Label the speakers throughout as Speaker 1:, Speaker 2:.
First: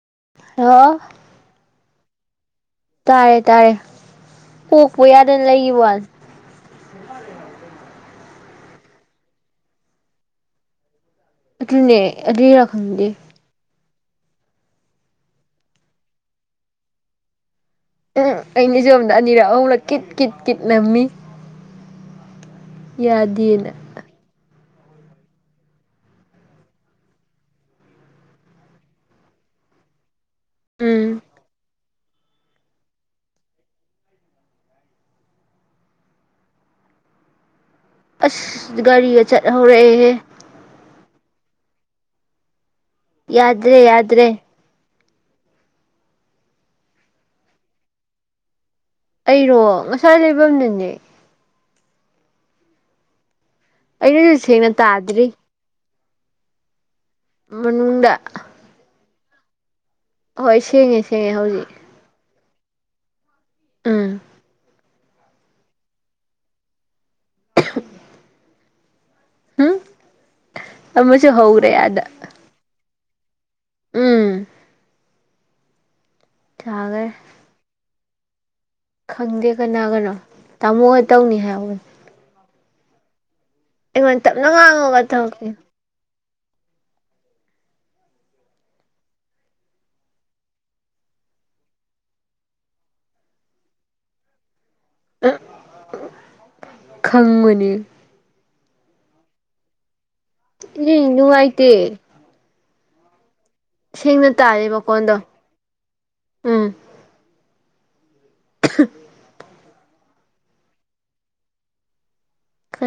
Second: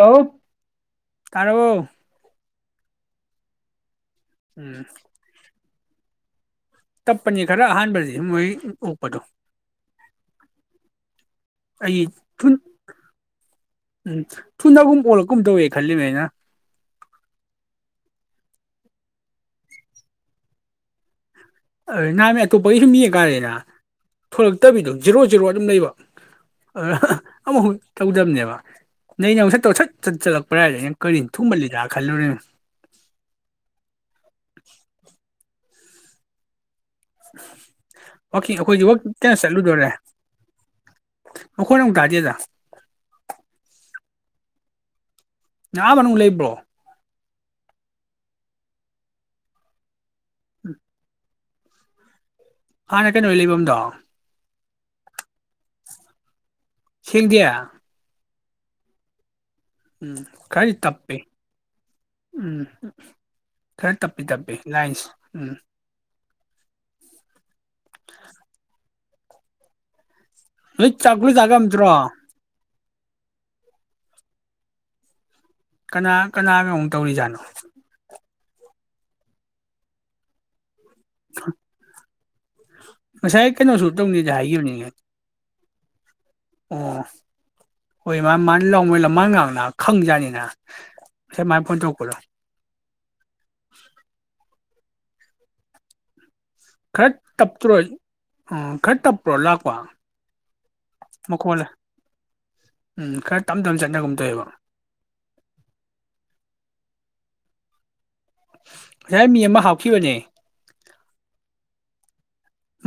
Speaker 1: Hello
Speaker 2: hello
Speaker 1: ꯀꯥꯏꯂꯩꯕ‌ꯣ
Speaker 2: ꯇꯥꯔꯦ ꯇꯥꯔꯦ
Speaker 1: ꯎꯝ
Speaker 2: ꯀꯣꯛ ꯄꯨ ꯌꯥꯗꯅ ꯂꯩꯒꯤꯋꯥꯅ‌ꯦ
Speaker 1: ꯇꯞꯄꯅꯤ ꯈꯔ ꯑꯍꯥꯟꯕꯁꯤꯗꯤ ꯃ‌ꯣꯏ ꯎꯝ ꯎꯞꯄꯗꯣ
Speaker 2: ꯑꯗꯨꯅꯦ ꯑꯗꯨꯏꯔ ꯈꯪꯗꯦ
Speaker 1: ꯎꯝ ꯊꯨꯅꯒꯨꯝ ꯑꯣꯜꯂꯛꯀꯨꯝ ꯇꯧꯋꯦ ꯈꯜꯂꯤꯅꯦ ꯑꯩꯅ
Speaker 2: ꯎꯝ ꯑꯩꯅ ꯖꯣꯝꯗ ꯑꯅꯤꯔꯛ ꯑꯍꯨꯝꯂꯛ ꯀꯤꯠ ꯀꯤꯠ ꯀꯤꯠ ꯅꯝꯃꯤ
Speaker 1: ꯍ ꯅꯝ ꯣ ꯄꯩꯁ ꯃꯤ ꯀꯥꯔꯦꯔ
Speaker 2: ꯌꯥꯗꯦꯅ
Speaker 1: ꯊꯛ ꯐꯠꯇꯕꯤꯗꯣ ꯖꯤꯔꯣ ꯖꯤꯔꯣ ꯑꯗꯨꯝ ꯂꯩꯕ ꯑꯗꯨ ꯑꯃꯨꯐꯥꯎꯛ ꯇꯧꯗꯕꯅꯦꯕ ꯅꯅꯦ ꯑꯃꯨꯛ ꯁ ꯇꯧ ꯁꯠ ꯁꯠ ꯆꯠꯂꯛꯄ ꯄ꯭ꯔꯥꯏꯗ ꯀꯔꯤꯅ
Speaker 2: ꯎꯝ
Speaker 1: ꯑꯩꯟ ꯊꯨꯝꯃꯜꯂꯤꯗ ꯈꯜꯂꯨꯔꯤꯝ [inaudible] ꯋꯥꯀꯤꯡ
Speaker 2: ꯑꯁ
Speaker 1: ꯑꯩꯈꯣꯏꯁꯨ
Speaker 2: ꯒꯥꯔꯤꯒ ꯆꯠ ꯍꯧꯔꯛꯑꯍꯦ
Speaker 1: ꯃꯥꯈꯣꯏꯅ ꯑꯃꯨꯛ ꯇꯥꯗꯦꯗ
Speaker 2: ꯌꯥꯗ꯭ꯔꯦ ꯌꯥꯗ꯭ꯔꯦ
Speaker 1: ꯅꯡ ꯑꯥ ꯃꯅꯨꯡ ꯂꯩꯕꯔꯣ
Speaker 2: ꯑꯩꯔꯣ ꯉꯁꯤ ꯋꯥꯏ ꯂꯩꯐꯝꯗꯨꯅꯦ
Speaker 1: ꯍꯥꯟꯅ ꯀꯩꯅꯣꯒꯤ ꯂꯩꯕꯝ
Speaker 2: ꯑꯩꯅꯁꯩ ꯁꯦꯪꯅ ꯇꯥꯗ꯭ꯔꯤ
Speaker 1: ꯁꯦꯡꯗꯦ
Speaker 2: ꯃꯅꯨꯡꯗ
Speaker 1: ꯎꯝ
Speaker 2: ꯍꯣꯏ
Speaker 1: ꯈꯔꯗꯤ
Speaker 2: ꯁꯦꯡꯉꯦ
Speaker 1: ꯇꯞꯄꯤ
Speaker 2: ꯁꯦꯡꯉꯦ ꯍꯧꯖꯤꯛ
Speaker 1: ꯎꯝ ꯎꯝ ꯈꯔ
Speaker 2: ꯎꯝ
Speaker 1: ꯇꯞꯄꯤ ꯇꯞꯄꯤ ꯂꯥꯏꯟꯁꯤ ꯎꯝ
Speaker 2: ꯍꯝ
Speaker 1: ꯅꯣꯏ ꯆꯥꯛ
Speaker 2: ꯑꯃꯁꯨ
Speaker 1: ꯂꯣꯏ ꯆꯥꯈ꯭ꯔꯕ
Speaker 2: ꯍꯧ꯭ꯔꯦ
Speaker 1: ꯅꯠꯇ꯭ꯔꯣ
Speaker 2: ꯌꯥꯗ ꯎꯝ
Speaker 1: ꯀꯅꯥ ꯀꯅꯥꯒꯅꯣ ꯑꯃꯨꯛ
Speaker 2: ꯊꯥꯈ꯭ꯔꯦ
Speaker 1: ꯇꯧꯔꯤꯖꯥꯠꯅꯣ
Speaker 2: ꯈꯪꯗꯦ ꯀꯅꯥꯒꯅꯣ ꯇꯥꯃꯣꯒ ꯇꯧꯅꯤ ꯍꯥꯏꯍꯧꯕꯅꯤ
Speaker 1: ꯎ [unintelligible]
Speaker 2: ꯑꯩꯉꯣꯟ ꯇꯞꯅ ꯉꯥꯡꯉꯣꯕ ꯇꯧꯔꯥꯛꯈꯤꯝ
Speaker 1: ꯑꯣ ꯍꯣꯏ ꯃꯥ ꯃꯥꯅ ꯂꯥꯑꯣ ꯃꯅꯥ ꯉꯥꯪ ꯈꯪꯖꯠꯅꯤꯅꯥ ꯉꯥꯁꯥꯏ ꯃꯅꯥ ꯐꯣꯟ ꯇꯧꯔꯛꯄꯗꯨ
Speaker 2: ꯎ ꯎ
Speaker 1: ꯈꯔ ꯇꯞꯇ꯭ꯔꯣ ꯎ ꯈꯔ ꯇꯞꯄ꯭ꯔꯣ ꯂꯥꯛꯄ
Speaker 2: ꯏ
Speaker 1: ꯃꯈꯣꯜꯂꯦ
Speaker 2: ꯅꯨꯪꯉꯥꯏꯇꯦ
Speaker 1: ꯎꯝ ꯈꯔ ꯇꯞ ꯇꯞꯅ ꯆꯠꯅꯒꯨꯝ
Speaker 2: ꯁꯦꯡꯅ
Speaker 1: ꯇꯧꯋꯦꯕ
Speaker 2: ꯇꯥꯔꯦ ꯃꯈꯀꯣꯟꯗꯣ ꯎꯝ
Speaker 1: ꯉꯥꯁꯥꯏ ꯃꯤ ꯑꯃ ꯍꯥꯥꯄ ꯈꯤꯕꯅꯦ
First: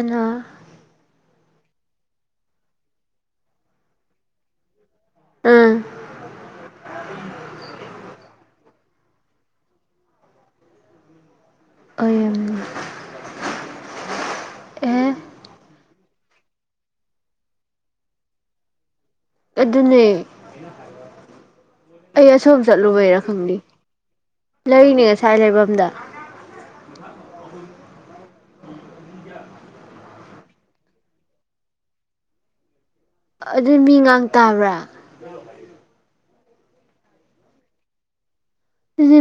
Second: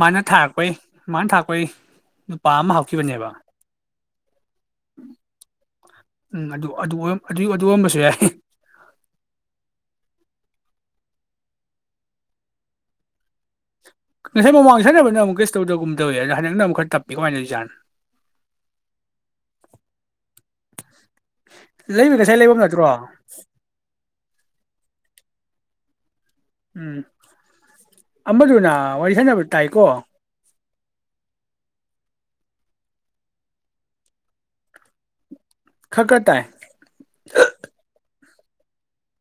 Speaker 1: ꯃꯥꯅ ꯊꯥꯔꯛꯄꯩ ꯃꯥꯅ ꯊꯥ ꯑꯩꯈꯣꯏ ꯅꯨꯄꯥ ꯑꯃ ꯍꯧꯈꯤꯕꯅꯦꯕ
Speaker 2: ꯎꯝ
Speaker 1: ꯎꯝ ꯑꯗꯨ ꯑꯗꯨ ꯑꯗꯨ ꯑꯣꯏꯔꯝꯕꯁꯨ ꯌꯥꯏ
Speaker 2: ꯑꯣꯔꯝꯅꯤ꯫
Speaker 1: ꯉꯁꯥꯏ ꯃꯃꯥꯡꯗ ꯁꯥꯟꯅꯕꯅ ꯑꯃꯨꯛ ꯀꯦꯁꯨꯝ ꯇꯧꯗꯧꯒꯨꯝ ꯇꯧꯋ ꯑꯗꯣ ꯍꯟꯗꯛ ꯅ ꯑꯃꯨꯛ ꯈꯔ ꯇꯞꯄꯤ ꯀꯃꯥꯏꯅ ꯇꯧꯔꯤꯖꯠꯅꯣ
Speaker 2: ꯑꯗꯨꯅꯦ
Speaker 1: ꯂꯩꯕ
Speaker 2: ꯑꯩ
Speaker 1: ꯉꯁꯥꯏ
Speaker 2: ꯑꯁꯣꯝ
Speaker 1: ꯂꯩꯐꯝ ꯅꯠꯇ꯭ꯔꯣ
Speaker 2: ꯆꯠꯂꯨꯕꯩꯔꯥ ꯈꯪꯗꯦ ꯂꯩꯅꯦ ꯉꯁꯥꯏ ꯂꯩꯐꯝꯗ
Speaker 1: ꯎꯝ ꯑꯃꯗꯨꯅ ꯋꯥꯔꯤ ꯁꯥꯟꯅꯕ ꯇꯥꯏꯀꯣ
Speaker 2: ꯑꯗꯨ ꯃꯤ ꯉꯥꯡ ꯇꯥꯕ꯭ꯔꯥ
Speaker 1: ꯈꯈ ꯇꯥꯏ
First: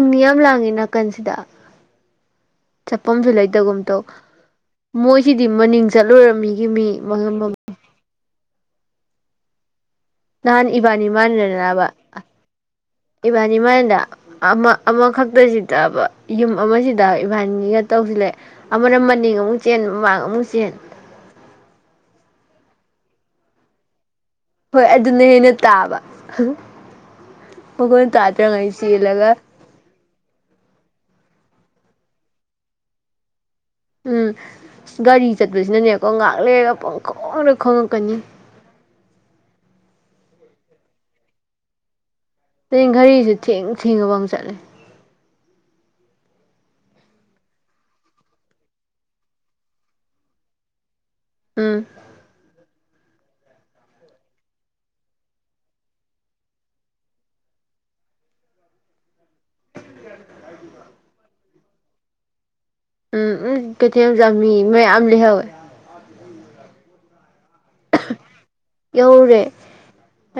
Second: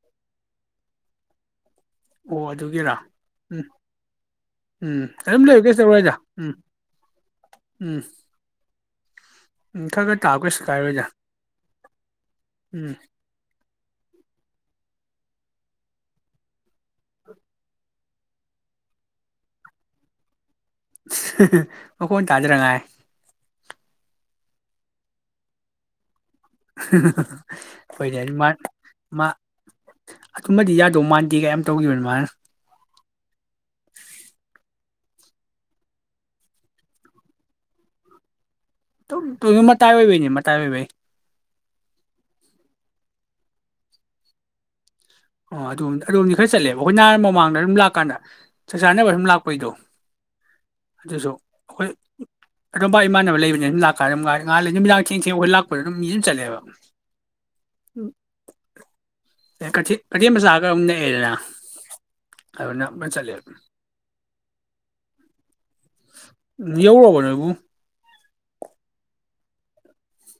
Speaker 2: ꯃꯤ ꯌꯥꯝ ꯂꯥꯡꯉꯤ ꯅꯥꯀꯟꯁꯤꯗ
Speaker 1: ꯑꯣ ꯑꯗꯨꯒꯤꯔꯥ
Speaker 2: ꯆꯠꯐꯝꯁꯨ
Speaker 1: ꯎꯝ
Speaker 2: ꯂꯩꯇꯒꯨꯝ ꯇꯧ
Speaker 1: ꯎꯝ
Speaker 2: ꯃꯣꯏꯁꯤꯗꯤ
Speaker 1: ꯑꯗꯨꯝ ꯂꯩꯌꯨ ꯀꯩꯁꯨ
Speaker 2: ꯃꯅꯤꯡ
Speaker 1: ꯇꯧꯔꯣꯏꯗ ꯎꯝ
Speaker 2: ꯆꯠꯂꯨꯔꯝꯃꯤꯒꯤ ꯃꯤ ꯃꯤ ꯉꯝ
Speaker 1: ꯎꯝ [inaudible] ꯇꯥꯎ ꯀꯩꯁꯨ
Speaker 2: ꯅꯍꯥꯟ
Speaker 1: ꯀꯥꯏꯔꯣꯏꯗ
Speaker 2: ꯏꯕꯥꯅꯤ ꯃꯥꯟ꯭ꯔꯦꯅꯥꯕ
Speaker 1: ꯎꯝ
Speaker 2: ꯏꯕꯥꯅꯤ ꯃꯥꯟ ꯑꯃ ꯑꯃꯈꯛꯇꯁꯤꯗꯕ ꯌꯨꯝ ꯑꯃꯁꯤꯗ ꯏꯕꯥꯜꯒꯤꯒ ꯇꯧꯁꯤ ꯂꯩ ꯑꯃꯅ ꯃꯅꯤꯡ ꯑꯃꯨꯛ ꯆꯦꯟ ꯃꯃꯥꯡ ꯑꯃꯨꯛ ꯆꯦꯟ
Speaker 1: ꯃꯈꯣꯟ ꯇꯥꯗꯅꯤꯡꯉꯥꯏ
Speaker 2: ꯍꯣꯏ ꯑꯗꯨꯅ ꯍꯦꯟꯅ ꯇꯥꯕ ꯃꯈꯣꯟ
Speaker 1: ꯍꯣꯏꯅꯦ ꯑꯗꯨ ꯃꯥ
Speaker 2: ꯇꯥꯗ꯭ꯔꯉꯩ
Speaker 1: ꯃꯥ
Speaker 2: ꯆꯦꯜꯂꯒ
Speaker 1: ꯑꯗꯨꯃꯗꯤ ꯌꯥꯗꯧ ꯃꯥꯟꯗꯦ ꯀꯩ ꯇꯧꯈꯤꯕꯅꯤ ꯃꯥꯅ
Speaker 2: ꯎꯝ ꯒꯥꯔꯤ ꯆꯠꯄꯁꯤꯅꯅꯦꯀꯣ ꯉꯥꯛꯂꯦꯒ ꯄꯪꯈꯣꯡꯗ ꯈꯣꯡꯉꯛꯀꯅꯤ
Speaker 1: ꯇ ꯃꯇꯥꯥꯏꯑꯣꯢꯕꯩꯅꯤ ꯃꯇꯥꯏꯑꯣꯢꯕꯩ
Speaker 2: ꯒꯥꯔꯤꯁꯦ ꯊꯦꯡꯉꯕ ꯊꯦꯡꯉ ꯐꯧ ꯆꯠꯂꯦ
Speaker 1: ꯑꯣꯝ ꯑꯗꯣꯝꯗꯤ ꯈꯔ ꯆꯠꯂꯦꯕ ꯑꯩꯈꯣꯏ ꯅꯍꯥꯟ ꯃꯃꯥꯡꯗ ꯑꯗꯨꯝ ꯂꯥꯛꯀꯥꯟꯗ ꯆꯥꯛ ꯆꯥꯅꯕ ꯑꯗꯨꯨꯝ ꯂꯥꯛꯄꯩꯗꯣ ꯑꯗꯨꯁꯨ
Speaker 2: ꯎꯝ
Speaker 1: ꯑꯩꯈꯣꯏ ꯑꯗꯨꯣꯝꯄꯥ ꯏꯃꯥꯟꯅꯕ ꯂꯩꯕꯅꯤ ꯑꯗꯨꯨꯝ ꯂꯥꯛꯀ ꯑꯗꯨꯝꯥꯏ ꯉꯥꯜꯂꯤ ꯅꯨꯃꯤꯗꯥꯡ ꯊꯦꯡ ꯊꯦꯡ ꯑꯩꯈꯣꯏ ꯂꯥꯛꯄꯗ ꯑꯗꯨꯝ ꯃꯤꯁꯨꯝ ꯆꯠꯂꯦꯕ ꯎꯝ꯫ [unintelligible] ꯕꯖꯥꯔꯒꯗꯨꯝ ꯅꯛꯑꯦꯗꯅ ꯑꯗꯨꯅ
Speaker 2: ꯎꯝ
Speaker 1: ꯆꯠꯂꯦꯕ
Speaker 2: ꯎꯝ ꯀꯩꯊꯦꯜ ꯆꯝ ꯃꯤ ꯃꯌꯥꯝꯝ ꯂꯤꯍꯧꯌꯦ
Speaker 1: ꯌꯧꯔꯕ ꯅꯣꯏꯕꯨ
Speaker 2: ꯌꯧꯔꯦ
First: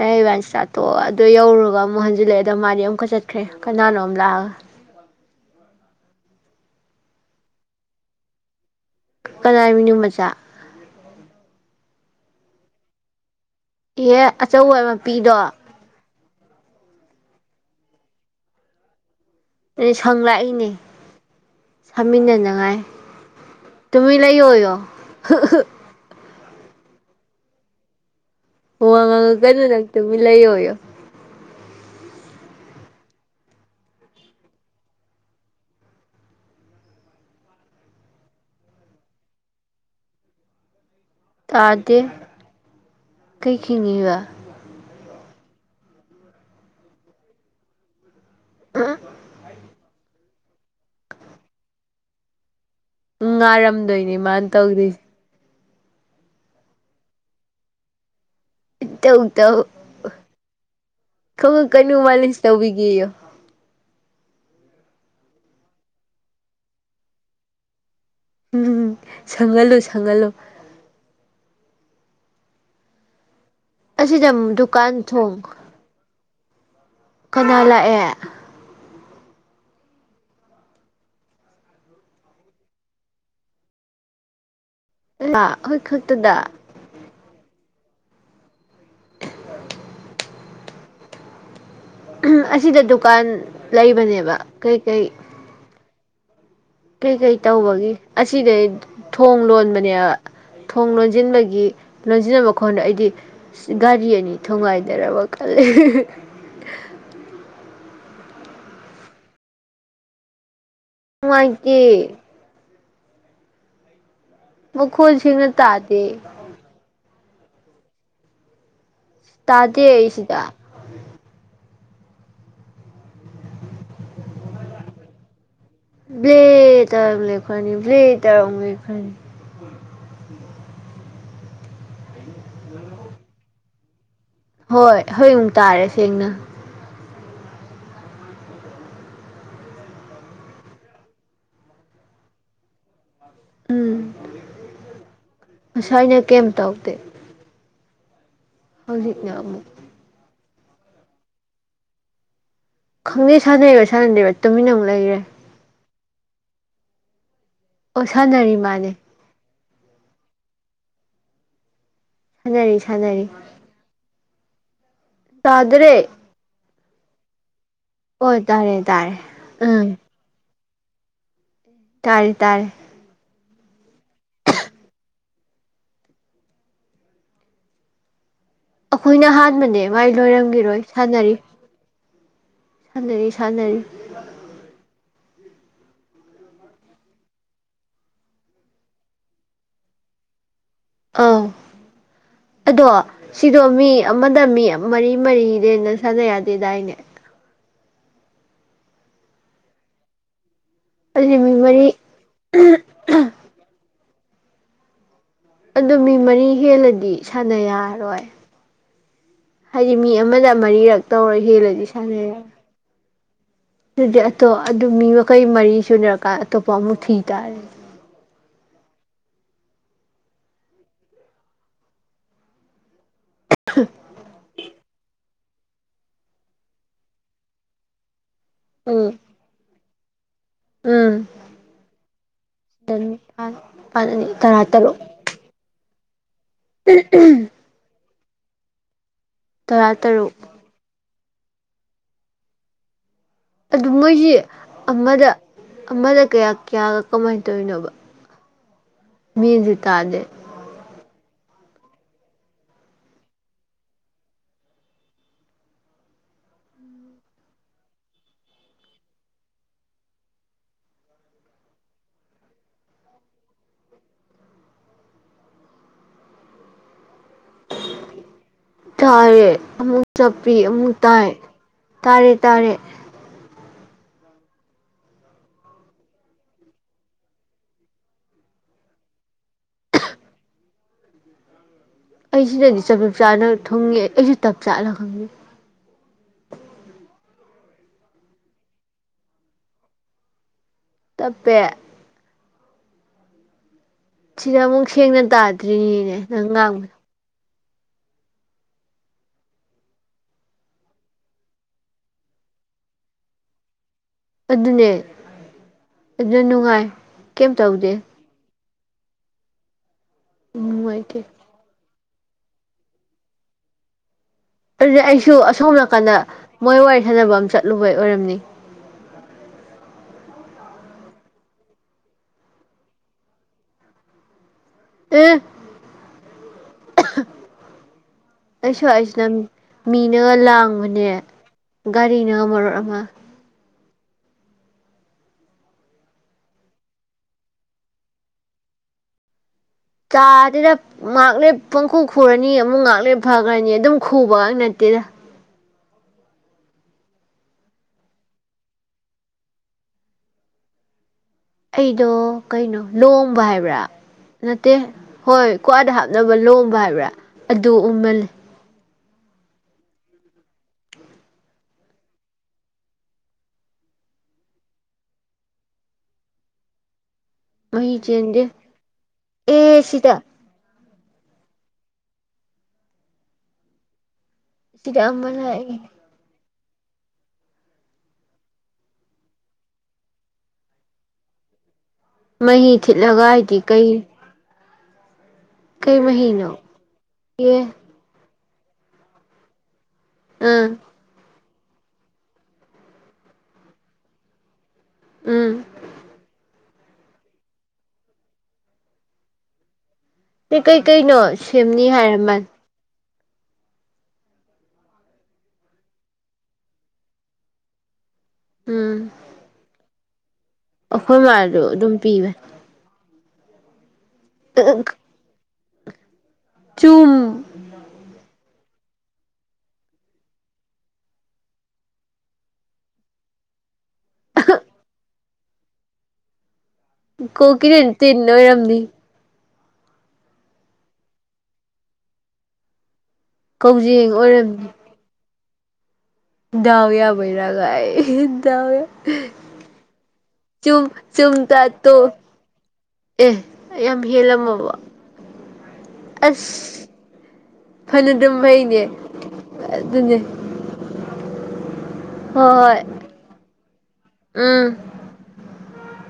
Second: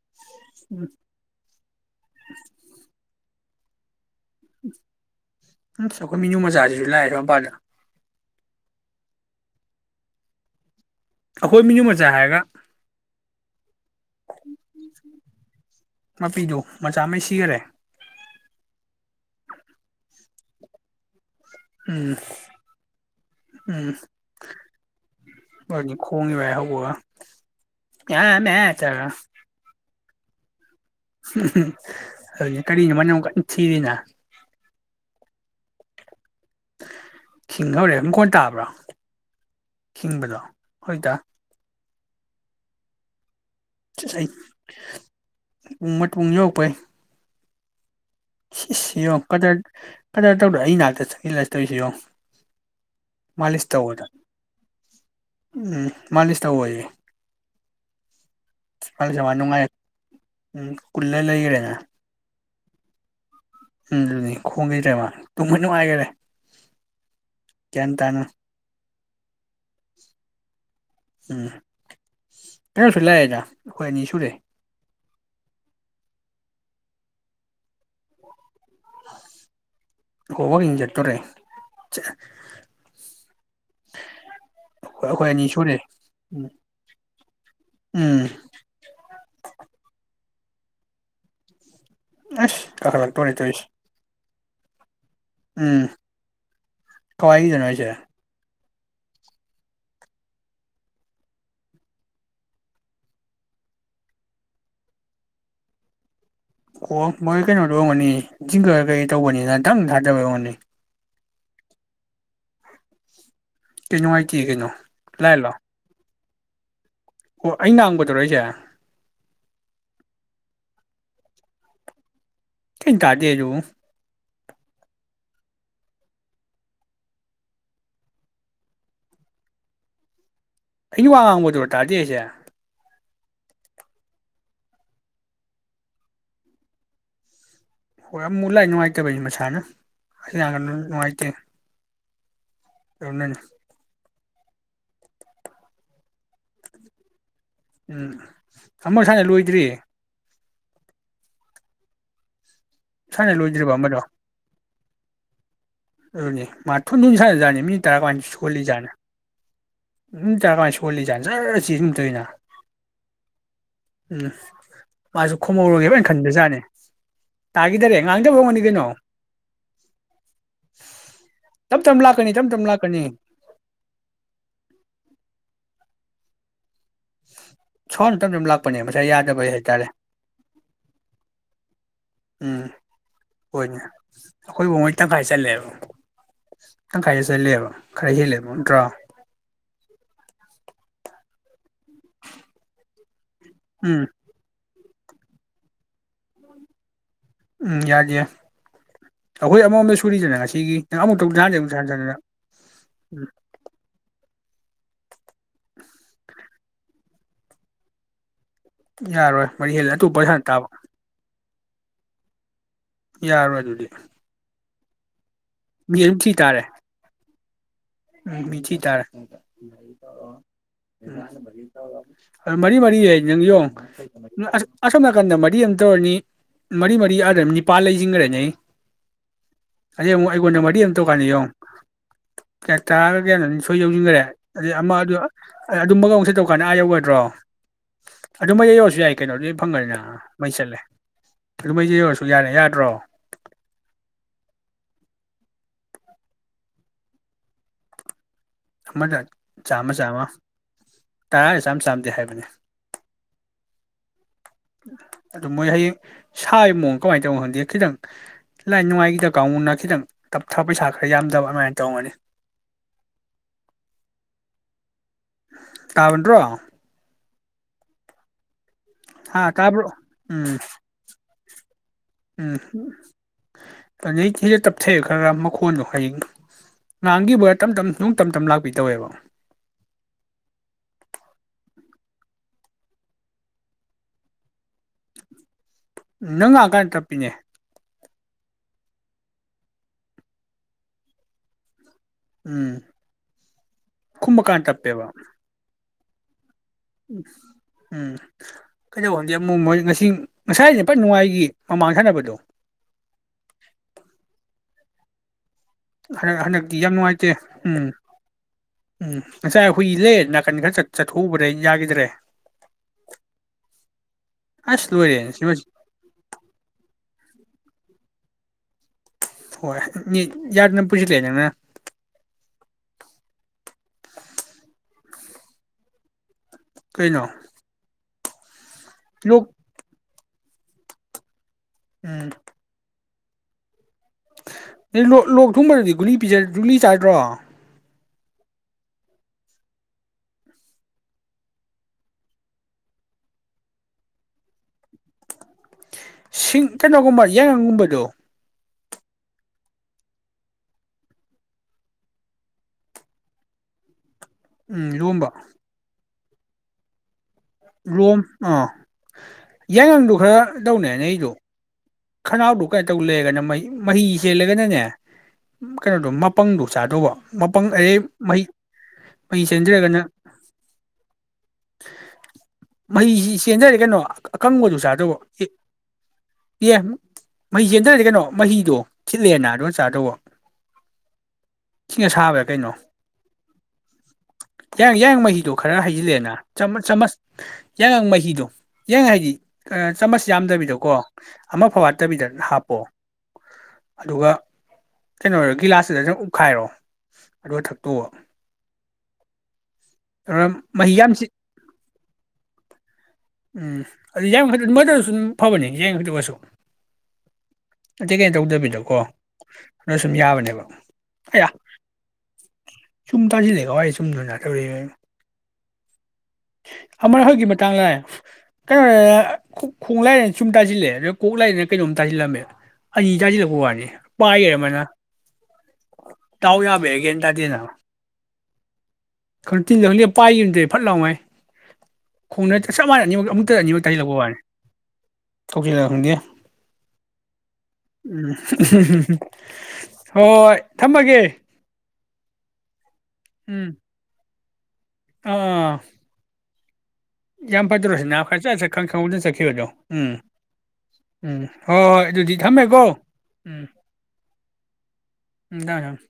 Speaker 2: ꯑꯕ ꯆꯥꯊꯣꯛ ꯑꯗꯣ ꯌꯔꯒ ꯑꯃꯨꯛ ꯍꯟꯖꯤꯜꯂꯛꯑꯦꯗꯣ ꯃꯥꯗꯤ ꯑꯃꯨꯛꯀ ꯆꯠꯦ ꯈ꯭ꯔꯦ ꯀꯅꯥꯅꯣꯝ ꯂꯥꯛꯑꯒ
Speaker 1: ꯎꯝ ꯑꯩꯈꯣꯏ ꯃꯤꯅꯨ ꯃꯆꯥꯁꯤꯁꯨ ꯂꯥꯛꯑꯗꯣ ꯃꯄꯥꯟꯗ
Speaker 2: ꯀꯅꯥꯃꯤꯅꯨ ꯃꯆꯥ
Speaker 1: ꯑꯩꯈꯣꯏ ꯃꯤꯅ ꯃꯆꯥ ꯍꯥꯏꯔꯒ
Speaker 2: ꯌꯦ ꯑꯆꯥ ꯄꯤꯗ
Speaker 1: ꯃꯄꯤꯖꯣ ꯃꯆꯥꯥꯃꯦ ꯁꯤꯒꯔꯦ
Speaker 2: ꯏꯁꯪ ꯂꯥꯛꯏꯅꯦ
Speaker 1: ꯎꯝ
Speaker 2: ꯆꯥꯃꯤꯟꯅꯅꯉꯥꯏ
Speaker 1: ꯎꯝ
Speaker 2: ꯇꯨꯃꯤꯟ ꯂꯩꯌꯣꯌꯣ ꯍꯛ-ꯍꯛ
Speaker 1: ꯈꯣꯡꯉꯤꯕꯥꯏ ꯍꯧꯕꯒ ꯑ
Speaker 2: ꯋꯥ
Speaker 1: ꯃꯦꯠꯇ
Speaker 2: ꯉꯥꯡꯉꯛꯀꯅꯨ ꯅꯪ ꯇꯨꯃꯤꯟ ꯂꯩꯌꯣꯌꯣ
Speaker 1: ꯎꯍꯝ ꯍ- ꯀꯔꯤꯅꯣ ꯀꯔꯤꯅꯣ ꯃꯥꯅꯃꯨꯛ ꯀꯟꯅ ꯊꯤꯔꯤꯁꯤꯅ ꯈꯤꯡꯍꯧꯔꯦ ꯅꯪ ꯈꯣꯟ ꯇꯥꯕ꯭ꯔꯣ ꯈꯤꯡꯕꯗꯣ ꯍꯧꯖꯤꯛꯇ
Speaker 2: ꯇꯥꯗꯦ ꯀꯩ ꯈꯤꯡꯉꯤꯕ
Speaker 1: ꯎꯝ ꯃꯣꯏ ꯄꯨꯡ ꯌꯧꯔꯛꯄꯩ ꯏꯁ ꯁꯤ ꯌꯦꯡꯉꯣ ꯀꯗꯔ ꯀꯗꯔ ꯇꯧꯗ ꯑꯩ ꯅꯥꯛꯇ ꯆꯪꯁꯤꯜꯂ ꯇꯧꯔꯤꯁꯦ ꯌꯦꯡꯎ
Speaker 2: ꯅꯨꯡꯉꯥꯏꯔꯝꯗꯣꯏꯅꯦ ꯃꯥꯅ ꯇꯧꯗꯣꯏꯁꯦ
Speaker 1: ꯎꯝ ꯃꯥꯂꯤꯁ ꯊꯧꯕꯖꯦ
Speaker 2: ꯏ ꯇꯧ ꯇꯧ ꯑ
Speaker 1: ꯀꯨꯜꯂ ꯂꯩꯈ꯭ꯔꯦꯅ
Speaker 2: ꯈꯣꯡꯉꯛꯀꯅꯨ ꯃꯥꯂꯤꯁ ꯇꯧꯕꯤꯒꯦꯌꯨ
Speaker 1: ꯎꯝ ꯑꯗꯨꯅꯤ ꯈꯣꯡꯒꯤꯗ꯭ꯔꯦ ꯃꯥ ꯇꯨꯝꯃ ꯅꯨꯡꯉꯥꯏꯒꯔꯦ ꯅꯪ
Speaker 2: ꯎꯝ ꯁꯪꯍꯜꯂꯨ ꯁꯪꯍꯜꯂꯨ
Speaker 1: ꯁꯤ ꯇꯌꯥꯔ ꯐꯤꯜ ꯂꯥꯛꯏꯗꯥ
Speaker 2: ꯑꯁꯤꯗ ꯗꯨꯀꯥꯟ ꯊꯣꯡ ꯀꯅꯥ ꯂꯥꯛꯑꯦ
Speaker 1: ꯑꯣ ꯋꯥꯀꯤꯡ ꯆꯠꯇꯣꯔꯦ ꯑꯩꯈꯣꯏ ꯑꯩꯈꯣꯏ ꯑꯅꯤ
Speaker 2: ꯑꯥ
Speaker 1: ꯁꯨꯔꯦ
Speaker 2: ꯍꯣꯏ ꯈꯛꯇꯗ
Speaker 1: ꯎꯝ ꯎꯝ
Speaker 2: ꯎꯍꯝ
Speaker 1: ꯑꯁ
Speaker 2: ꯑꯁꯤꯗ ꯗꯨꯀꯥꯟ
Speaker 1: ꯀꯥꯈꯠꯂꯛꯇꯣꯔꯦ ꯇꯧꯔꯤꯁꯦ
Speaker 2: ꯂꯩꯕꯅꯦꯕ ꯀꯩ ꯀꯩ
Speaker 1: ꯎꯝ
Speaker 2: ꯀꯩ ꯀꯩ
Speaker 1: ꯀꯋꯥꯏꯒꯤꯗꯅꯣ ꯍꯥꯏꯁꯦ
Speaker 2: ꯇꯧꯕꯒꯤ ꯑꯁꯤꯗꯩ ꯊꯣꯡ ꯂꯣꯟꯕꯅꯦꯕ ꯊꯣꯡ ꯂꯣꯟꯖꯤꯟꯕꯒꯤ ꯂꯣꯟꯖꯤꯟꯅꯕ ꯃꯈꯣꯟꯗꯣ ꯑꯩꯗꯤ ꯏꯁ ꯒꯥꯔꯤ ꯑꯅꯤ ꯊꯣꯝꯒꯥꯏꯅꯔꯕ ꯈꯜꯂꯦ ꯑ ꯍꯤ-ꯍꯤ-
Speaker 1: ꯑꯣ ꯃꯣꯏ ꯀꯩꯅꯣꯗꯣ ꯑꯣꯏꯔꯃꯒꯅꯤ ꯖꯤꯡꯒ ꯀꯩ ꯀꯩ ꯇꯧꯕꯅꯤꯅ ꯗꯪ ꯊꯥꯗꯕꯩ ꯑꯣꯏꯔꯝꯒꯅꯤ
Speaker 2: ꯅꯨꯡꯉꯥꯏꯇꯦ
Speaker 1: ꯀꯩ ꯅꯨꯡꯉꯥꯏ
Speaker 2: ꯃꯈꯣꯟꯁꯦꯡꯅ ꯇꯥꯗꯦ
Speaker 1: ꯑꯣ ꯑꯩ ꯉꯥꯡꯕꯗꯨꯔꯣ ꯍꯥꯏꯖꯦ
Speaker 2: ꯇꯥꯗꯦ ꯑꯩꯁꯤꯗ
Speaker 1: ꯀꯩꯟ ꯇꯥꯗꯦ ꯍꯥꯏꯖꯤꯕꯨ
Speaker 2: ꯕ꯭ꯂꯦ ꯇꯧꯔ ꯑꯃꯨꯛ ꯂꯦꯞꯈ꯭ꯔꯅꯤ ꯕ꯭ꯂꯦ ꯇꯧꯔ ꯑꯃꯨꯛ ꯂꯦꯞꯈ꯭ꯔꯅꯤ
Speaker 1: ꯑꯩꯅ ꯋꯥ ꯉꯥꯡꯕꯗꯨꯔ ꯇꯥꯗꯦ ꯑꯩꯁꯦ
Speaker 2: ꯍꯣꯏ ꯍꯣꯏꯨꯛ ꯇꯥꯔꯦ ꯁꯦꯡꯅ
Speaker 1: ꯍꯣꯏ ꯑꯃꯨꯛ ꯂꯥꯏ ꯅꯨꯡꯉꯥꯏꯇꯦꯕꯩ ꯃꯁꯥꯅ ꯅꯨꯡꯉꯥꯏꯇꯦ ꯍ
Speaker 2: ꯎꯝ ꯑꯁ ꯑꯩꯅ ꯀꯩꯝ ꯇꯧꯗꯦ
Speaker 1: ꯎꯝ ꯊ ꯁꯅ
Speaker 2: ꯍꯧꯖꯤꯛꯅ
Speaker 1: ꯂꯣꯏꯗ꯭ꯔꯤ
Speaker 2: ꯑꯃꯨꯛ
Speaker 1: ꯁꯥꯟꯅ
Speaker 2: ꯈꯪꯗꯦ
Speaker 1: ꯂꯣꯏꯗ꯭ꯔꯤꯕ
Speaker 2: ꯁꯥꯟꯅꯩꯔ
Speaker 1: ꯑꯃꯗꯣ
Speaker 2: ꯁꯥꯟꯅꯗꯔ ꯇꯨꯃꯤꯟꯅ ꯑꯃꯨꯛ ꯂꯩꯔꯦ
Speaker 1: ꯑꯗꯨꯅꯤ ꯃꯣ ꯅꯁꯅꯤ ꯑ ꯇꯥ
Speaker 2: ꯑꯣ
Speaker 1: ꯀ
Speaker 2: ꯁꯥꯟꯅꯔꯤ
Speaker 1: ꯁꯀꯂꯤ ꯌꯥꯥꯟ
Speaker 2: ꯃꯥꯜꯂꯦ
Speaker 1: ꯎꯝ ꯇ ꯁꯣꯂꯤꯖ ꯆ
Speaker 2: ꯆꯖꯔꯤ ꯆꯖꯔꯤ
Speaker 1: ꯐꯦ ꯃꯥꯖꯨ ꯈꯝꯍꯧꯔꯒꯦꯕ ꯐꯖꯟ ꯈꯟꯗꯖꯥꯠꯅꯤ ꯇꯥꯒꯤꯗꯔꯦ ꯉꯪꯒꯤꯗꯕꯩ
Speaker 2: ꯑꯣ
Speaker 1: ꯑꯣꯏꯔꯝꯒꯅꯤ
Speaker 2: ꯇꯥꯔꯦ
Speaker 1: ꯀꯩꯅꯣ
Speaker 2: ꯇꯥꯔꯦ ꯎꯝ
Speaker 1: [inaudible] ꯇꯞ ꯇꯞꯅ ꯂꯥꯛꯀꯅꯤ
Speaker 2: ꯇꯥꯔꯦ
Speaker 1: ꯇꯞ ꯇꯞ
Speaker 2: ꯇꯥꯔꯦ
Speaker 1: ꯂꯥꯛꯀꯅꯤ [inaudible] ꯁꯥꯑꯣꯟ ꯇꯝ ꯇꯝ ꯂꯥꯛ
Speaker 2: ꯑꯩꯈꯣꯏꯅ ꯑꯍꯥꯟꯕꯅꯦ ꯃꯥꯏ ꯂꯣꯏꯔꯝꯈꯤꯔꯣꯏ ꯁꯥꯟꯅꯔꯤ
Speaker 1: ꯎꯝ
Speaker 2: ꯁꯅꯔꯤ
Speaker 1: ꯑꯣꯏꯅꯦ
Speaker 2: ꯁꯥꯟꯅꯔꯤ
Speaker 1: ꯑꯩꯈꯣꯏꯕꯨ ꯃꯣꯏ ꯇꯪꯈꯥꯏ ꯆꯠꯂꯦꯕ ꯇꯪꯈꯥꯏꯗꯦ ꯆꯠꯂꯦꯕ ꯈꯥꯏ ꯍꯦꯜꯂꯦꯕ ꯅꯠꯇ꯭ꯔꯣ
Speaker 2: ꯑꯥꯎ ꯇꯣ ꯁꯤꯗꯣ ꯃꯤ
Speaker 1: ꯎꯝ
Speaker 2: ꯑꯃꯗ ꯃꯤ ꯑꯃ ꯃꯔꯤ ꯃꯔꯤꯗꯩꯅ ꯁꯥꯟꯅ ꯌꯥꯗꯦꯗꯥꯏꯅꯦ
Speaker 1: ꯎꯝ ꯌꯥꯗꯦ ꯑꯩꯈꯣꯏ ꯑꯃꯃꯝꯗ ꯁꯨꯔꯤꯗꯅ ꯉꯁꯤꯒꯤ ꯅꯪ ꯑꯃꯨꯛ ꯇꯧ
Speaker 2: ꯑꯗꯨ ꯃꯤ
Speaker 1: ꯅꯍꯥꯟꯗꯩ ꯑꯃꯨꯛ
Speaker 2: ꯃꯔꯤ
Speaker 1: ꯁꯥꯟꯅ ꯁꯥꯟꯅꯅ ꯎꯝ
Speaker 2: ꯑꯗꯨ ꯃꯤ ꯃꯔꯤ ꯍꯦꯜꯂꯗꯤ ꯏꯁꯥꯅ ꯌꯥꯔꯣꯏ
Speaker 1: ꯌꯥꯔꯣꯏ ꯃꯔꯤ ꯍꯦꯜꯂꯦ
Speaker 2: ꯍꯥꯏꯗꯤ ꯃꯤ
Speaker 1: ꯑꯇꯣꯞꯄ ꯁꯥꯟꯅ
Speaker 2: ꯑꯃꯗ
Speaker 1: ꯇꯥꯕ
Speaker 2: ꯃꯔꯤꯔꯛ ꯇꯧꯔ ꯍꯦꯜꯂꯗꯤ [unintelligible]
Speaker 1: ꯌꯥꯔꯣꯏ ꯑꯗꯨꯗꯤ
Speaker 2: ꯑꯗꯨ ꯃꯤ ꯀꯩ ꯃꯔꯤ
Speaker 1: ꯃꯤ ꯑꯗꯨꯝ
Speaker 2: ꯁꯨꯅꯔꯀꯥꯟꯗ ꯑꯇꯣꯞꯄ ꯑꯃꯨꯛ ꯊꯤꯒ ꯇꯔꯦ
Speaker 1: ꯎ ꯃꯤꯊꯤ ꯇꯥꯔ ꯃꯔꯤ ꯃꯔꯤ ꯌꯦꯡ ꯌꯦꯌꯣ ꯑꯁ ꯑꯁꯣꯝ ꯅꯥꯀꯟꯗ ꯃꯔꯤ ꯑꯃꯝ ꯇꯧꯔꯅꯤ ꯃꯔꯤ ꯃꯔꯤ ꯑꯗꯨꯗ ꯅꯤꯄꯥꯜ ꯂꯩꯁꯤꯟꯈ꯭ꯔꯅꯤ ꯑꯩ
Speaker 2: ꯎꯝ
Speaker 1: ꯑ ꯑꯩꯉꯣꯟꯗ ꯃꯔꯤ ꯑꯃꯝꯇ ꯀꯥꯟꯅꯤ
Speaker 2: ꯎꯝ
Speaker 1: ꯌꯦꯣ ꯀꯌꯥ ꯇꯥꯔꯒ ꯀꯌꯥꯅꯣ
Speaker 2: ꯅꯤꯄꯥꯜ
Speaker 1: ꯅꯤ ꯁꯣꯏ
Speaker 2: ꯅꯤꯄꯥꯜ
Speaker 1: ꯌꯧꯁꯤꯟꯈ꯭ꯔꯦ
Speaker 2: ꯑꯅꯤ ꯇꯔꯥ
Speaker 1: ꯑꯗꯩ ꯑꯃ
Speaker 2: ꯇꯔꯨꯛ
Speaker 1: ꯑꯗꯨ ꯑꯗꯨꯝꯃꯒꯦ ꯇ ꯀꯩꯅ ꯑꯥ ꯌꯧꯒꯗ꯭ꯔꯣ ꯑꯗꯨ ꯃ ꯌꯁꯨ ꯌꯥꯏ ꯀꯩꯅꯣꯗꯨ
Speaker 2: ꯇꯔꯥ
Speaker 1: ꯐꯪꯉꯅꯤꯅ
Speaker 2: ꯇꯔꯨꯛ
Speaker 1: ꯃꯩ ꯆꯠꯂꯦ ꯑꯗꯨꯃꯩꯁꯦ ꯌ ꯑꯣꯏꯔꯁꯨ ꯌꯥꯔꯦ ꯌꯥꯗ꯭ꯔꯣ
Speaker 2: ꯑꯗꯨ ꯃꯣꯏꯁꯤ ꯑꯃꯗ ꯑꯃꯗ ꯀꯌꯥ ꯀꯌꯥꯒ ꯀꯃꯥꯏꯅ ꯇꯧꯔꯤꯅꯣꯕ
Speaker 1: ꯑꯃꯗ
Speaker 2: ꯃꯦꯟꯁꯨ
Speaker 1: ꯆꯥꯃ ꯆꯥꯃ
Speaker 2: ꯇꯥꯗꯦ
Speaker 1: ꯇꯔꯥ ꯆꯥꯝ ꯆꯥꯝꯗꯦ ꯍꯥꯏꯕꯅꯦ ꯑꯗꯨ ꯃꯣꯏ ꯍꯌꯦꯡ ꯁꯥꯕ ꯃꯑꯣꯡꯗ ꯀꯃꯥꯏꯅ ꯇꯧꯅꯣ ꯈꯪꯗꯦ ꯈꯤꯇꯪ ꯂꯥꯏ ꯅꯨꯡꯉꯥꯏꯒꯤꯈꯤꯗ ꯀꯥꯡꯕꯨꯨꯅ ꯈꯤꯇꯪ ꯇꯞꯊꯥ ꯄꯩꯁꯥ ꯈꯔ ꯌꯥꯝꯗꯕ ꯑꯗꯨꯃꯥꯏꯅ ꯇꯧꯒꯅꯤ ꯇꯥꯕꯟꯗ꯭ꯔꯣ ꯍꯥ
Speaker 2: ꯊꯥꯔꯦ
Speaker 1: ꯇꯥꯕ꯭ꯔꯣ
Speaker 2: ꯑꯃꯨꯛ
Speaker 1: ꯎꯝ
Speaker 2: ꯆꯞꯄꯤ ꯑꯃꯨꯛ ꯇꯥꯏ ꯇꯥꯔꯦ ꯇꯥꯔꯦ
Speaker 1: ꯐꯩ ꯁꯤꯗ ꯇꯞꯊꯩꯑ ꯈꯔ ꯃꯈꯣꯟꯗꯣ ꯍꯌꯦꯡ ꯉꯥꯡꯈꯤꯕꯈꯤꯕꯔꯥ ꯇꯞ ꯇꯞ ꯅꯨꯡ ꯇꯞ ꯇꯝ ꯂꯥꯛꯄꯤ ꯇꯧꯋꯦꯕ
Speaker 2: ꯑꯩꯁꯤꯗꯗꯤ ꯆꯞ ꯆꯞ ꯆꯥꯅ ꯊꯣꯡꯉꯦ ꯑꯩꯁꯨ ꯇꯞ ꯆꯥꯂ ꯈꯪꯉꯦ
Speaker 1: ꯅꯪ ꯉꯥꯛ ꯀꯥꯟ ꯇꯞꯄꯤꯅꯦ
Speaker 2: ꯇꯄꯦ
Speaker 1: ꯎꯝ
Speaker 2: ꯁꯤꯗ
Speaker 1: ꯈꯨꯝꯃꯀꯥꯟ
Speaker 2: ꯑꯃꯨꯛ ꯁꯦꯡꯅ ꯇꯥꯗ꯭ꯔꯤꯅꯤꯅꯦ ꯍꯪ
Speaker 1: ꯎꯝ ꯎꯝ ꯀꯩꯗꯧ ꯈꯪꯗꯦ ꯑꯃꯨꯛ ꯃꯣꯏ ꯉꯁꯤ ꯉꯁꯥꯏꯁ ꯐ ꯅꯨꯡꯉꯥꯏꯈꯤ ꯃꯃꯥꯡ ꯁꯥꯟꯅꯕꯗꯣ
Speaker 2: ꯄꯨꯅ
Speaker 1: ꯍꯟꯗꯛꯇꯤ ꯌꯥꯝ ꯅꯨꯡꯉꯥꯏꯇꯦ ꯎꯝ ꯎꯝ ꯉꯁꯥꯏ ꯑꯩꯈꯣꯏꯒꯤ ꯏꯗꯦ ꯅꯥꯀꯟ ꯈꯔ
Speaker 2: ꯅꯨꯡꯉꯥꯏꯇꯦ
Speaker 1: ꯆꯠꯊꯣꯛꯎꯕꯗ ꯑ ꯌꯥꯈꯤꯗ꯭ꯔꯦ ꯑꯁ
Speaker 2: ꯑꯗꯨꯗꯤ
Speaker 1: ꯂꯣꯏꯔꯦ
Speaker 2: ꯑꯩꯁꯨ
Speaker 1: ꯁꯤꯃ
Speaker 2: ꯑꯁꯣꯝ ꯅꯥꯀꯟꯗ ꯃꯣꯏ ꯋꯥꯔꯤ ꯁꯥꯟꯅꯕ ꯑꯃ ꯆꯠ ꯂꯨꯕꯏ ꯑꯣꯏꯔꯝꯅꯤ
Speaker 1: ꯍꯣꯏ ꯌꯥꯗꯅ ꯄꯨꯚꯤꯁ ꯂ
Speaker 2: ꯎ
Speaker 1: ꯀꯩꯅꯣ
Speaker 2: ꯑꯩꯁꯨ
Speaker 1: ꯂꯣꯛ
Speaker 2: ꯑꯩꯁꯅ ꯃꯤꯅ ꯂꯥꯡ ꯃꯅꯦ
Speaker 1: ꯎꯝ
Speaker 2: ꯒꯥꯔꯤꯅ ꯃꯔꯣ ꯑꯃ
Speaker 1: ꯂꯣꯛ ꯂꯣꯛ ꯊꯨꯡꯕꯗꯨꯗꯤ ꯒꯨꯂꯤ ꯄꯤꯖ ꯒꯨꯂꯤ ꯆꯥꯏꯗ꯭ꯔꯣ
Speaker 2: ꯆꯥꯗꯦꯗ ꯉꯥꯛꯂꯩꯔ ꯄꯪꯈꯨ ꯈꯨꯔꯅꯤ ꯑꯃꯨꯛ ꯉꯥꯛꯂꯩ ꯐꯒ꯭ꯔꯅꯤꯌꯦ ꯑꯗꯨꯝ ꯈꯨꯕꯒ ꯅꯠꯇꯦꯗ
Speaker 1: ꯁꯤꯡ ꯀꯩꯅꯣꯒꯨꯝꯕ ꯌꯥꯏꯒꯪꯒꯨꯝꯕꯗꯣ
Speaker 2: ꯑꯩꯗꯣ ꯀꯩꯅꯣ ꯂꯣꯝꯕ ꯍꯥꯏꯕ꯭ꯔꯥ ꯅꯠꯇꯦ
Speaker 1: ꯎꯝ ꯂꯣꯝꯕ
Speaker 2: ꯍꯣꯏ ꯀꯋꯥꯗꯍꯥꯞ ꯅꯕ ꯂꯣꯝꯕ ꯍꯥꯏꯕ꯭ꯔꯥ ꯑꯗꯨ
Speaker 1: ꯔꯣꯝ
Speaker 2: ꯎꯃꯜꯂꯦ
Speaker 1: ꯑꯥ ꯌꯥꯏꯒꯪꯗꯨ ꯈꯔ ꯇꯧꯅꯦ ꯅꯩꯗꯨ ꯈꯅꯥꯎꯗꯨ ꯀꯩꯅꯇꯧ ꯂꯩꯔꯒꯅ ꯃꯍꯤ ꯃꯍꯤ ꯆꯦꯜꯂꯒꯅꯅꯦ ꯀꯩꯅꯣꯗꯨ ꯃꯄꯪꯗꯨ ꯆꯥꯗꯧꯕ ꯃꯄꯪ ꯑꯗꯩ ꯃꯍꯤ ꯃꯍꯤ
Speaker 2: ꯑꯦ
Speaker 1: ꯆꯦꯟꯗꯔꯒꯅ
Speaker 2: ꯁꯤꯗ
Speaker 1: ꯃꯍꯤꯁꯤ ꯆꯦꯟꯗꯔ ꯀꯩꯅꯣ ꯑꯀꯪꯕꯗꯨ
Speaker 2: ꯁꯤꯗ
Speaker 1: ꯆꯥꯗꯧꯕ
Speaker 2: ꯑꯃ
Speaker 1: ꯑꯦ
Speaker 2: ꯂꯥꯛꯑꯦ
Speaker 1: ꯑꯦ ꯃꯍꯤ ꯆꯦꯟꯗꯔꯗꯤ ꯀꯩꯅꯣ ꯃꯍꯤꯗꯨ ꯊꯤꯠꯂꯦꯅ ꯑꯗꯨꯒ ꯆꯥꯗꯧꯕ ꯏꯁꯤꯡ ꯑꯁꯥꯕꯔ
Speaker 2: ꯃꯍꯤ ꯊꯤꯠꯂꯒ ꯍꯥꯏꯗꯤ ꯀꯩ
Speaker 1: ꯌꯥꯡ ꯌꯥꯡꯉꯪ ꯃꯍꯤ ꯑꯗꯨ ꯈꯔ
Speaker 2: ꯀꯩ
Speaker 1: ꯍꯩꯖꯤꯜꯂꯦꯅ
Speaker 2: ꯃꯍꯤꯅꯣ
Speaker 1: ꯆꯃꯁ ꯆꯃꯁ
Speaker 2: ꯑꯦ
Speaker 1: ꯌꯥꯏꯉꯪ ꯃꯍꯤꯗꯨ ꯌꯥꯡꯉꯪ ꯍꯥꯏꯗꯤ ꯆꯃꯁ
Speaker 2: ꯑꯥ
Speaker 1: ꯌꯥꯝꯗꯕꯤꯗꯀꯣ ꯑꯃꯐꯥꯎ ꯋꯠꯇꯕꯤꯗ ꯍꯥꯞꯄꯣ ꯑꯗꯨꯒ ꯀꯩꯅꯣ
Speaker 2: ꯎꯝ
Speaker 1: ꯑꯣꯏꯔꯣ ꯒꯤꯂꯥꯁꯁꯤꯗ ꯁꯨꯝ ꯎꯞꯈꯥꯏꯔꯣ ꯑꯗꯨ ꯊꯛꯇꯣꯛꯑꯣ
Speaker 2: ꯀꯩ
Speaker 1: ꯑꯗꯨꯅ ꯃꯍꯤ ꯌꯥꯝ
Speaker 2: ꯀꯩꯀꯩꯅꯣ
Speaker 1: ꯆꯤ
Speaker 2: ꯁꯦꯝꯅꯤ ꯍꯥꯏꯔꯃꯜ
Speaker 1: ꯎꯝ ꯑꯗꯨ ꯌꯥꯝꯛꯇꯔꯁꯨ ꯐꯕꯅꯤ ꯌꯥꯏꯉꯪ ꯇꯨꯒꯁꯨ ꯅꯇꯦ ꯀꯩꯅ ꯇꯧꯗꯕꯤꯗꯀꯣ
Speaker 2: ꯎꯝ
Speaker 1: ꯑꯗꯨꯅ ꯁꯨꯝ ꯌꯥꯕꯅꯦꯕ
Speaker 2: ꯑꯩꯈꯣꯏ
Speaker 1: ꯑꯌꯥ
Speaker 2: ꯃꯥꯗꯨ ꯑꯗꯨꯝ ꯄꯤꯕꯟ
Speaker 1: ꯆꯨꯝ ꯇꯖꯂꯤ ꯀꯋꯥꯏ ꯆꯨꯝ ꯆꯨꯝ
Speaker 2: ꯆꯨꯝ
Speaker 1: ꯃꯇꯥꯡ ꯂꯥꯛꯑꯦ ꯀꯩꯅꯣ ꯗꯅ ꯈꯣꯡ ꯂꯥꯏꯗ ꯆꯨꯝ ꯇꯥꯁꯤꯜꯂꯦ ꯑꯗ ꯀꯣꯛ ꯂꯥꯏꯗꯅ ꯀꯩꯅꯣꯝ ꯇꯥꯁꯤꯜꯂꯝꯃꯦ ꯑꯅꯤ ꯇꯥꯁꯤꯜꯂꯛꯄ ꯋꯥꯅꯤ ꯄꯥꯏꯔꯦ ꯑꯃꯅ ꯇꯥꯎ ꯌꯥ
Speaker 2: ꯀꯣꯀꯤꯗꯅ ꯇꯟꯅ ꯑꯣꯏꯔꯝꯗꯤ
Speaker 1: ꯈꯪꯅ ꯇꯤꯟꯗ ꯈꯪꯂꯦ ꯄꯥꯏꯈꯤꯕꯅꯗꯦ ꯐꯠ ꯂꯥꯎꯉꯥꯏ ꯈꯣꯡꯅ ꯆꯁꯅꯤ
Speaker 2: ꯀꯧꯖꯤꯡ ꯑꯣꯏꯔꯝ
Speaker 1: ꯊꯧꯛ꯭ꯂꯤ ꯂꯒꯪꯅꯦꯦ
Speaker 2: ꯗꯥꯎꯌꯥꯕꯩꯔꯥꯒꯥꯏ ꯗꯥꯎ
Speaker 1: ꯍꯣꯏ
Speaker 2: ꯆꯨꯝ
Speaker 1: ꯊꯝꯃꯒꯦ
Speaker 2: ꯆꯨꯝ ꯇꯥꯠꯇꯣ ꯑꯦ
Speaker 1: ꯎꯝ
Speaker 2: ꯌꯥꯝ ꯍꯦꯜꯂꯝꯃꯕ ꯑꯗꯨꯒ
Speaker 1: ꯑꯥ
Speaker 2: ꯑꯁ
Speaker 1: ꯌꯥꯝ ꯐꯖꯔꯨꯔꯁꯤ
Speaker 2: ꯐꯅꯗꯨꯝ
Speaker 1: ꯅꯍꯈ ꯆꯠ ꯁꯠ
Speaker 2: ꯐꯩꯅꯦ
Speaker 1: ꯈꯪ ꯈꯪꯍꯧꯗꯅ ꯆꯠꯈꯤꯕꯗꯣ ꯎꯝ
Speaker 2: ꯑꯗꯨꯅꯦ
Speaker 1: ꯎꯝ ꯍꯣꯏ ꯍꯣꯏ ꯑꯗꯨꯗꯤ ꯊꯝꯃꯦꯀꯣ ꯎꯝ
Speaker 2: ꯎꯝ
Speaker 1: ꯎꯝ ꯊꯝꯃꯦ ꯊꯝ [inaudible]